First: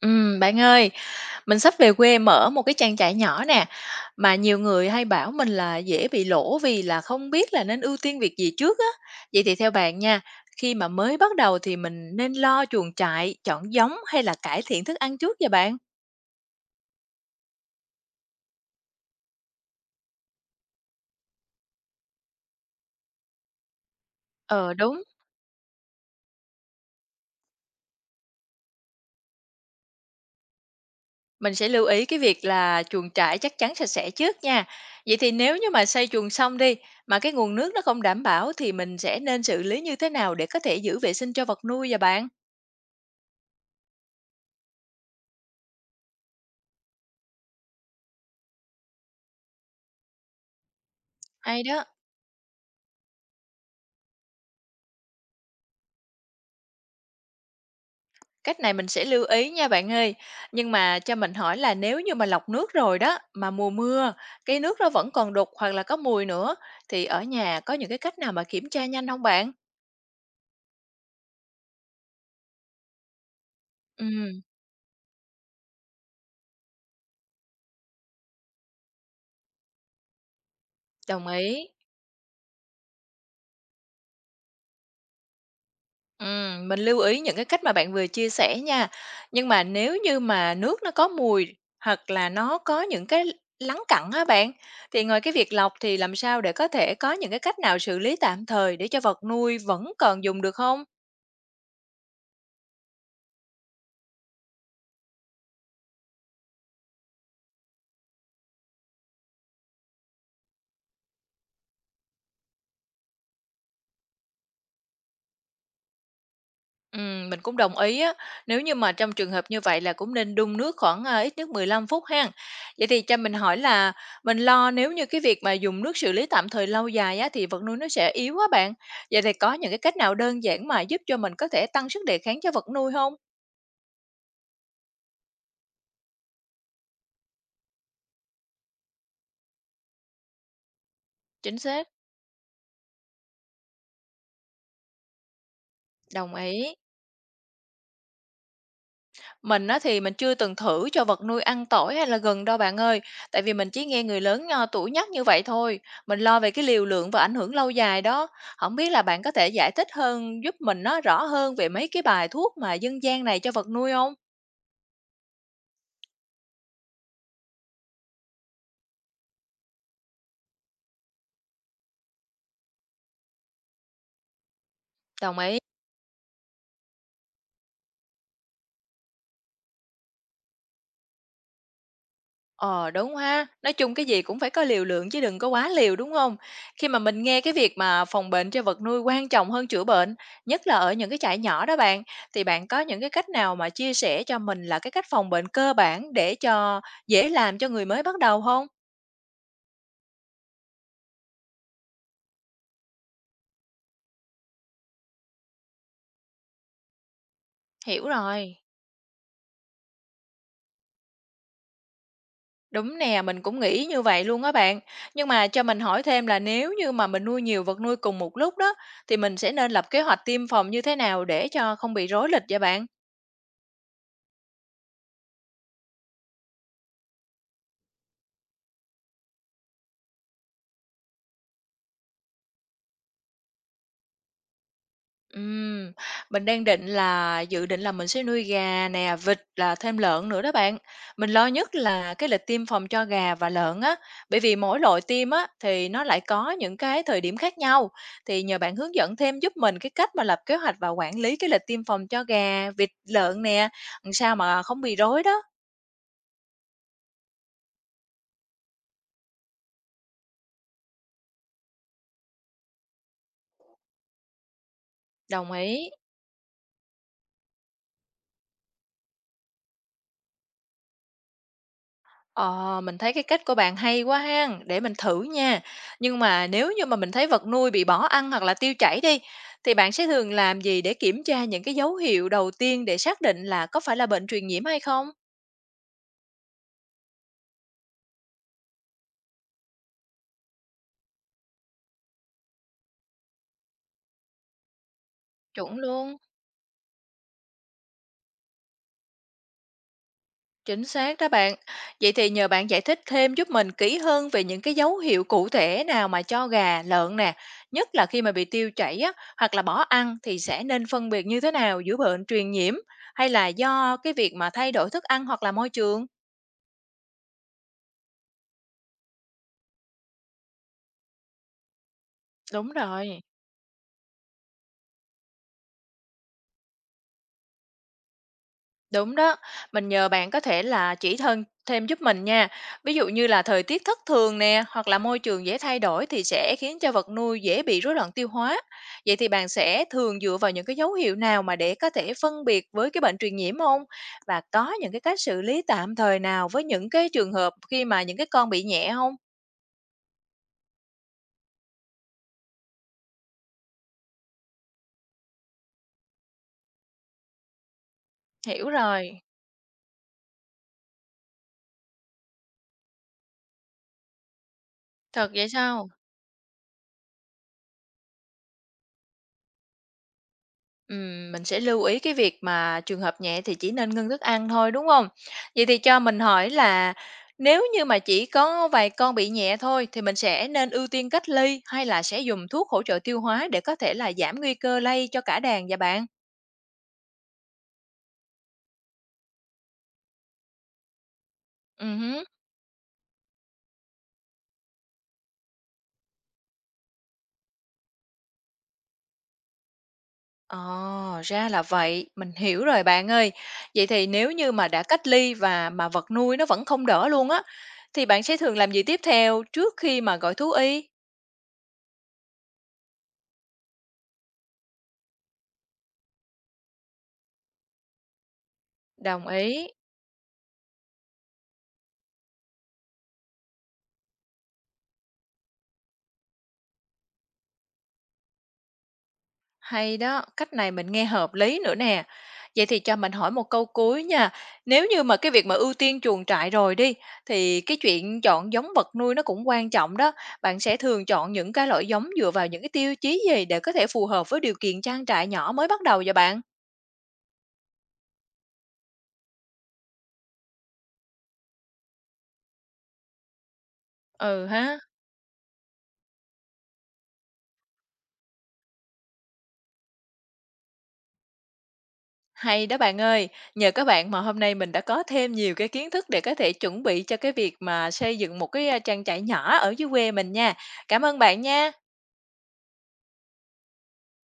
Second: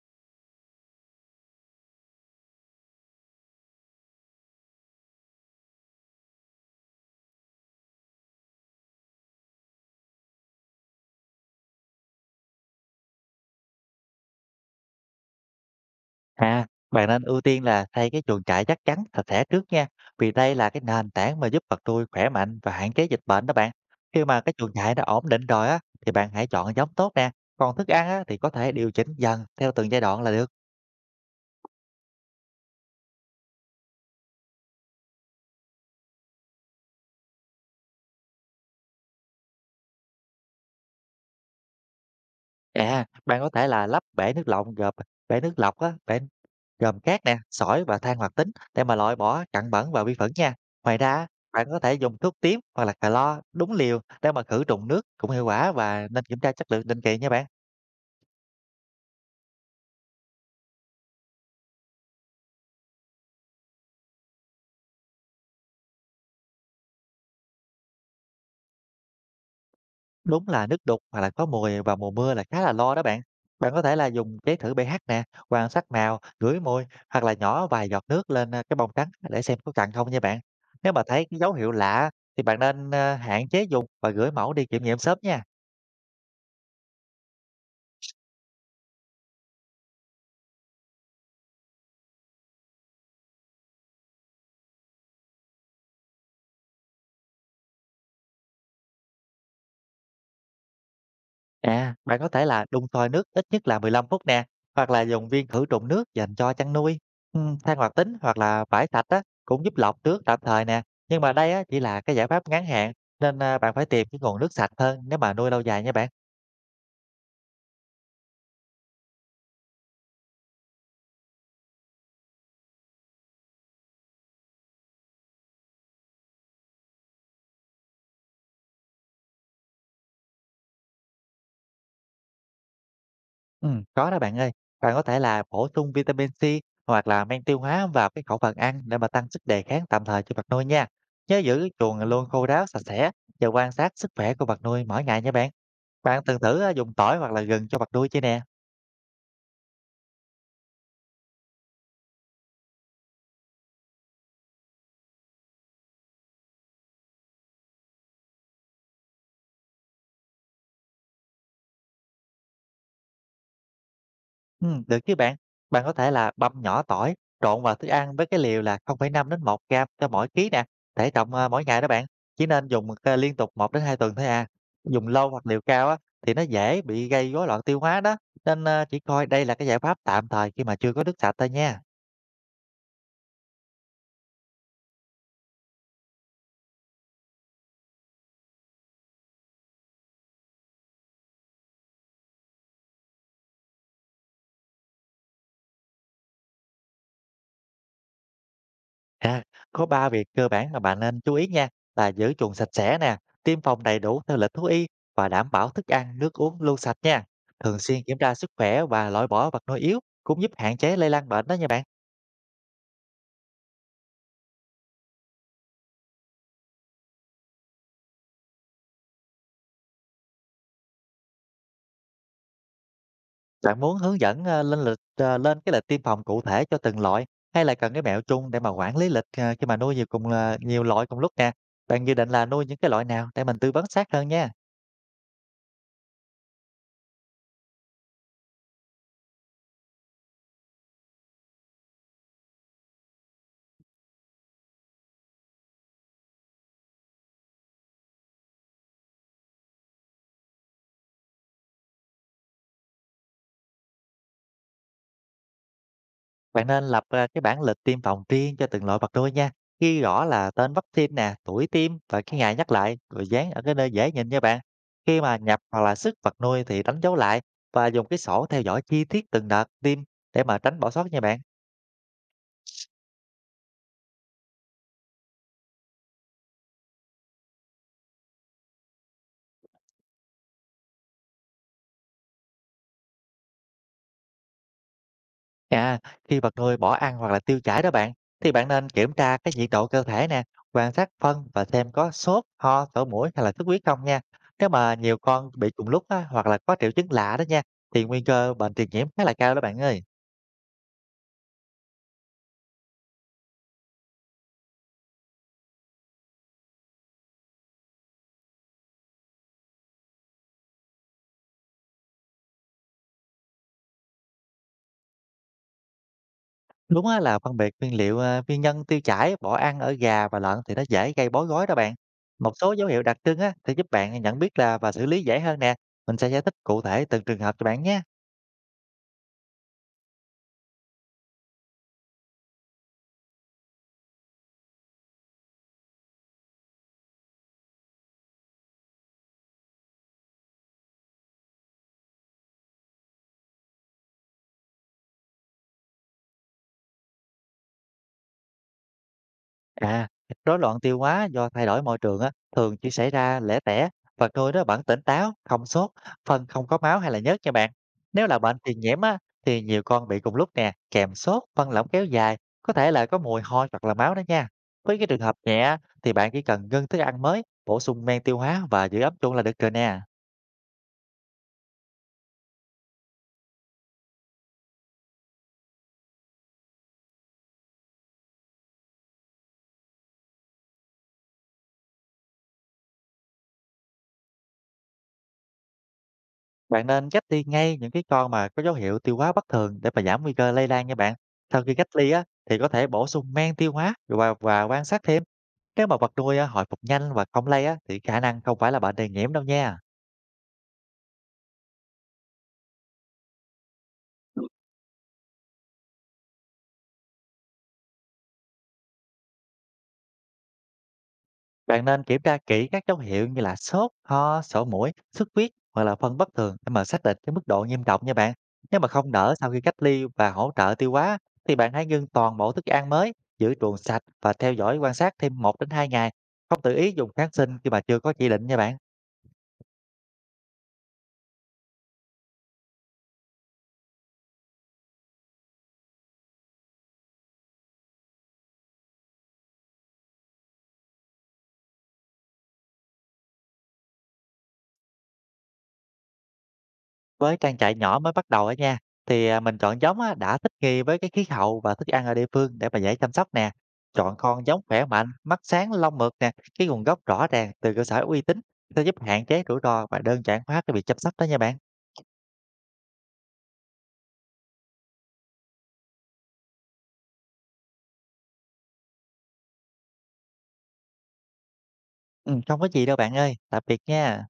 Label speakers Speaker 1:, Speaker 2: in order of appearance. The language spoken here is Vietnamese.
Speaker 1: Bạn ơi, mình sắp về quê mở một cái trang trại nhỏ nè, mà nhiều người hay bảo mình là dễ bị lỗ vì là không biết là nên ưu tiên việc gì trước á. Vậy thì theo bạn nha, khi mà mới bắt đầu thì mình nên lo chuồng trại, chọn giống hay là cải thiện thức ăn trước vậy bạn?
Speaker 2: À, bạn nên ưu tiên là thay cái chuồng trại chắc chắn, sạch sẽ trước nha. Vì đây là cái nền tảng mà giúp vật nuôi khỏe mạnh và hạn chế dịch bệnh đó bạn. Khi mà cái chuồng
Speaker 1: Ờ
Speaker 2: trại đã
Speaker 1: đúng,
Speaker 2: ổn định rồi á, thì bạn hãy chọn giống tốt nè. Còn thức ăn á, thì có thể điều chỉnh dần theo từng giai đoạn là được.
Speaker 1: mình sẽ lưu ý cái việc là chuồng trại chắc chắn sạch sẽ trước nha. Vậy thì nếu như mà xây chuồng xong đi mà cái nguồn nước nó không đảm bảo thì mình sẽ nên xử lý như thế nào để có thể giữ vệ sinh cho vật nuôi vậy bạn?
Speaker 2: À, bạn có thể là lắp bể nước lọc á, bể gồm cát nè, sỏi và than hoạt tính để mà loại bỏ cặn bẩn và vi khuẩn nha. Ngoài ra,
Speaker 1: Hay
Speaker 2: bạn có
Speaker 1: đó.
Speaker 2: thể dùng thuốc tím hoặc là clo đúng liều để mà khử trùng nước cũng hiệu quả và nên kiểm tra chất lượng định kỳ nha bạn.
Speaker 1: Cách này mình sẽ lưu ý nha bạn ơi. Nhưng mà cho mình hỏi là nếu như mà lọc nước rồi đó, mà mùa mưa, cái nước nó vẫn còn đục hoặc là có mùi nữa, thì ở nhà có những cái cách nào mà kiểm tra nhanh không bạn?
Speaker 2: Đúng là nước đục hoặc là có mùi vào mùa mưa là khá là lo đó bạn. Bạn có thể là dùng
Speaker 1: Ừm,
Speaker 2: cái thử pH nè, quan sát màu, ngửi mùi hoặc là nhỏ vài giọt nước lên cái bông trắng để xem có cần không nha bạn. Nếu mà thấy
Speaker 1: đồng
Speaker 2: cái dấu
Speaker 1: ý.
Speaker 2: hiệu lạ thì bạn nên hạn chế dùng và gửi mẫu đi kiểm nghiệm sớm nha.
Speaker 1: Mình lưu ý những cái cách mà bạn vừa chia sẻ nha. Nhưng mà nếu như mà nước nó có mùi hoặc là nó có những cái lắng cặn á bạn, thì ngoài cái việc lọc thì làm sao để có thể có những cái cách nào xử lý tạm thời để cho vật nuôi vẫn còn dùng được không?
Speaker 2: À, bạn có thể là đun sôi nước ít nhất là 15 phút nè, hoặc là dùng viên khử trùng nước dành cho chăn nuôi. Ừ, than hoạt tính hoặc là vải sạch á, cũng giúp lọc nước tạm thời nè. Nhưng mà đây á, chỉ là cái giải pháp ngắn hạn nên bạn phải tìm cái nguồn nước sạch hơn nếu mà nuôi lâu dài nha bạn.
Speaker 1: Mình cũng đồng ý á, nếu như mà trong trường hợp như vậy là cũng nên đun nước khoảng ít nhất 15 phút ha. Vậy thì cho mình hỏi là mình lo nếu như cái việc mà dùng nước xử lý tạm thời lâu dài á, thì vật nuôi nó sẽ yếu á bạn. Vậy thì có những cái cách nào đơn giản mà giúp cho mình có thể tăng sức đề kháng cho vật nuôi không?
Speaker 2: Có đó bạn ơi. Bạn có thể là bổ sung vitamin C hoặc là men tiêu hóa vào cái khẩu phần ăn để mà tăng sức đề kháng tạm thời cho vật nuôi nha. Nhớ giữ
Speaker 1: Chính
Speaker 2: cái
Speaker 1: xác,
Speaker 2: chuồng luôn khô ráo sạch sẽ và quan sát sức khỏe của vật nuôi mỗi ngày nha bạn. Bạn
Speaker 1: đồng
Speaker 2: từng thử
Speaker 1: ý.
Speaker 2: dùng tỏi hoặc là gừng cho vật nuôi chưa nè?
Speaker 1: Mình á thì mình chưa từng thử cho vật nuôi ăn tỏi hay là gừng đâu bạn ơi, tại vì mình chỉ nghe người lớn tuổi nhắc như vậy thôi. Mình lo về cái liều lượng và ảnh hưởng lâu dài đó. Không biết là bạn có thể giải thích hơn giúp mình nó rõ hơn về mấy cái bài thuốc mà dân gian này cho vật nuôi không?
Speaker 2: Được chứ bạn. Bạn có thể là băm nhỏ tỏi, trộn vào thức ăn với cái liều là 0,5 đến 1 gram cho mỗi ký nè, thể trọng mỗi ngày đó bạn. Chỉ nên dùng liên tục 1 đến 2 tuần thôi à. Dùng lâu
Speaker 1: Đồng
Speaker 2: hoặc
Speaker 1: ý.
Speaker 2: liều cao á, thì nó dễ bị gây rối loạn tiêu hóa đó. Nên chỉ coi đây là cái giải pháp tạm thời khi mà chưa có nước sạch thôi nha.
Speaker 1: Ờ, đúng ha. Nói chung cái gì cũng phải có liều lượng chứ đừng có quá liều, đúng không? Khi mà mình nghe cái việc mà phòng bệnh cho vật nuôi quan trọng hơn chữa bệnh, nhất là ở những cái trại nhỏ đó bạn, thì bạn có những cái cách nào mà chia sẻ cho mình là cái cách phòng bệnh cơ bản để cho dễ làm cho người mới bắt đầu không?
Speaker 2: À, có 3 việc cơ bản mà bạn nên chú ý nha, là giữ chuồng sạch sẽ nè, tiêm phòng đầy đủ theo lịch thú y và đảm bảo thức ăn, nước uống luôn sạch nha. Thường xuyên
Speaker 1: Hiểu
Speaker 2: kiểm tra sức
Speaker 1: rồi.
Speaker 2: khỏe và loại bỏ vật nuôi yếu cũng giúp hạn chế lây lan bệnh đó nha bạn.
Speaker 1: Đúng nè, mình cũng nghĩ như vậy luôn á bạn. Nhưng mà cho mình hỏi thêm là nếu như mà mình nuôi nhiều vật nuôi cùng một lúc đó, thì mình sẽ nên lập kế hoạch tiêm phòng như thế nào để cho không bị rối lịch vậy bạn?
Speaker 2: Bạn muốn hướng dẫn lên cái lịch tiêm phòng cụ thể cho từng loại hay là cần cái mẹo chung để mà quản lý lịch khi mà nuôi nhiều nhiều loại cùng lúc nè. Bạn dự định là nuôi những cái loại nào để mình tư vấn sát hơn nha.
Speaker 1: Ừm, mình đang định là dự định là mình sẽ nuôi gà nè, vịt là thêm lợn nữa đó bạn. Mình lo nhất là cái lịch tiêm phòng cho gà và lợn á, bởi vì mỗi loại tiêm á thì nó lại có những cái thời điểm khác nhau. Thì nhờ bạn hướng dẫn thêm giúp mình cái cách mà lập kế hoạch và quản lý cái lịch tiêm phòng cho gà, vịt, lợn nè, làm sao mà không bị rối đó.
Speaker 2: Bạn nên lập ra cái bảng lịch tiêm phòng riêng cho từng loại vật nuôi nha. Ghi rõ là tên vaccine nè, tuổi tiêm và cái ngày nhắc lại rồi dán ở cái nơi dễ nhìn nha bạn. Khi mà
Speaker 1: Đồng
Speaker 2: nhập hoặc
Speaker 1: ý.
Speaker 2: là sức vật nuôi thì đánh dấu lại và dùng cái sổ theo dõi chi tiết từng đợt tiêm để mà tránh bỏ sót nha bạn.
Speaker 1: Ờ, mình thấy cái cách của bạn hay quá ha, để mình thử nha. Nhưng mà nếu như mà mình thấy vật nuôi bị bỏ ăn hoặc là tiêu chảy đi, thì bạn sẽ thường làm gì để kiểm tra những cái dấu hiệu đầu tiên để xác định là có phải là bệnh truyền nhiễm hay không?
Speaker 2: À, khi vật nuôi bỏ ăn hoặc là tiêu chảy đó bạn thì bạn nên kiểm tra cái nhiệt độ cơ thể nè, quan sát phân và xem có sốt, ho, sổ mũi hay là xuất huyết không nha. Nếu mà nhiều con bị
Speaker 1: Chuẩn
Speaker 2: cùng lúc
Speaker 1: luôn,
Speaker 2: á, hoặc là có triệu chứng lạ đó nha thì nguy cơ bệnh truyền nhiễm khá là cao đó bạn ơi.
Speaker 1: chính xác đó bạn. Vậy thì nhờ bạn giải thích thêm giúp mình kỹ hơn về những cái dấu hiệu cụ thể nào mà cho gà, lợn nè, nhất là khi mà bị tiêu chảy á, hoặc là bỏ ăn thì sẽ nên phân biệt như thế nào giữa bệnh truyền nhiễm hay là do cái việc mà thay đổi thức ăn hoặc là môi trường?
Speaker 2: Đúng á, là phân biệt nguyên liệu, nguyên nhân tiêu chảy, bỏ ăn ở gà và lợn thì nó dễ gây bối rối đó bạn. Một
Speaker 1: Đúng
Speaker 2: số dấu hiệu đặc
Speaker 1: rồi,
Speaker 2: trưng á, sẽ giúp bạn nhận biết là và xử lý dễ hơn nè. Mình sẽ giải thích cụ thể từng trường hợp cho bạn nhé.
Speaker 1: đúng đó. Mình nhờ bạn có thể là chỉ thân thêm giúp mình nha. Ví dụ như là thời tiết thất thường nè, hoặc là môi trường dễ thay đổi thì sẽ khiến cho vật nuôi dễ bị rối loạn tiêu hóa. Vậy thì bạn sẽ thường dựa vào những cái dấu hiệu nào mà để có thể phân biệt với cái bệnh truyền nhiễm không? Và có những cái cách xử lý tạm thời nào với những cái trường hợp khi mà những cái con bị nhẹ không?
Speaker 2: À, rối loạn tiêu hóa do thay đổi môi trường á, thường chỉ xảy ra lẻ tẻ và người đó vẫn tỉnh táo, không sốt, phân không có máu hay là nhớt nha bạn. Nếu là bệnh
Speaker 1: Hiểu
Speaker 2: truyền nhiễm á,
Speaker 1: rồi.
Speaker 2: thì nhiều con bị cùng lúc nè, kèm sốt, phân lỏng kéo dài, có thể là có mùi hôi hoặc là máu đó nha. Với cái trường
Speaker 1: Thật
Speaker 2: hợp
Speaker 1: vậy
Speaker 2: nhẹ á,
Speaker 1: sao?
Speaker 2: thì bạn chỉ cần ngưng thức ăn mới, bổ sung men tiêu hóa và giữ ấm chuông là được rồi nè.
Speaker 1: Mình sẽ lưu ý cái việc mà trường hợp nhẹ thì chỉ nên ngưng thức ăn thôi, đúng không? Vậy thì cho mình hỏi là nếu như mà chỉ có vài con bị nhẹ thôi thì mình sẽ nên ưu tiên cách ly hay là sẽ dùng thuốc hỗ trợ tiêu hóa để có thể là giảm nguy cơ lây cho cả đàn và bạn?
Speaker 2: Bạn nên cách ly ngay những cái con mà có dấu hiệu tiêu hóa bất thường để mà giảm nguy cơ lây lan nha bạn. Sau khi
Speaker 1: Ừ
Speaker 2: cách ly á,
Speaker 1: hứm.
Speaker 2: thì có thể bổ sung men tiêu hóa và quan sát thêm. Nếu mà vật nuôi á, hồi phục nhanh và không lây á, thì khả năng không phải là bệnh này nhiễm đâu nha.
Speaker 1: Ồ, ra là vậy, mình hiểu rồi bạn ơi. Vậy thì nếu như mà đã cách ly và mà vật nuôi nó vẫn không đỡ luôn á, thì bạn sẽ thường làm gì tiếp theo trước khi mà gọi thú y?
Speaker 2: Bạn nên kiểm tra kỹ các dấu hiệu như là sốt, ho, sổ mũi, xuất huyết hoặc là phân bất thường để mà xác định cái mức độ nghiêm trọng nha bạn. Nếu mà không
Speaker 1: Đồng
Speaker 2: đỡ sau khi
Speaker 1: ý.
Speaker 2: cách ly và hỗ trợ tiêu hóa thì bạn hãy ngưng toàn bộ thức ăn mới, giữ chuồng sạch và theo dõi quan sát thêm 1 đến 2 ngày. Không tự ý dùng kháng sinh khi mà chưa có chỉ định nha bạn.
Speaker 1: Hay đó, cách này mình nghe hợp lý nữa nè. Vậy thì cho mình hỏi một câu cuối nha. Nếu như mà cái việc mà ưu tiên chuồng trại rồi đi, thì cái chuyện chọn giống vật nuôi nó cũng quan trọng đó. Bạn sẽ thường chọn những cái loại giống dựa vào những cái tiêu chí gì để có thể phù hợp với điều kiện trang trại nhỏ mới bắt đầu vậy bạn?
Speaker 2: Với trang trại nhỏ mới bắt đầu á nha, thì, mình chọn giống á đã thích nghi với cái khí hậu và thức ăn ở địa phương để mà dễ chăm sóc nè. Chọn con
Speaker 1: Ừ
Speaker 2: giống
Speaker 1: ha,
Speaker 2: khỏe mạnh, mắt sáng, lông mượt nè, cái nguồn gốc rõ ràng từ cơ sở uy tín sẽ giúp hạn chế rủi ro và đơn giản hóa cái việc chăm sóc đó nha bạn.
Speaker 1: hay đó bạn ơi. Nhờ các bạn mà hôm nay mình đã có thêm nhiều cái kiến thức để có thể chuẩn bị cho cái việc mà xây dựng một cái trang trại nhỏ ở dưới quê mình nha. Cảm ơn bạn nha.
Speaker 2: Không có gì đâu bạn ơi, tạm biệt nha.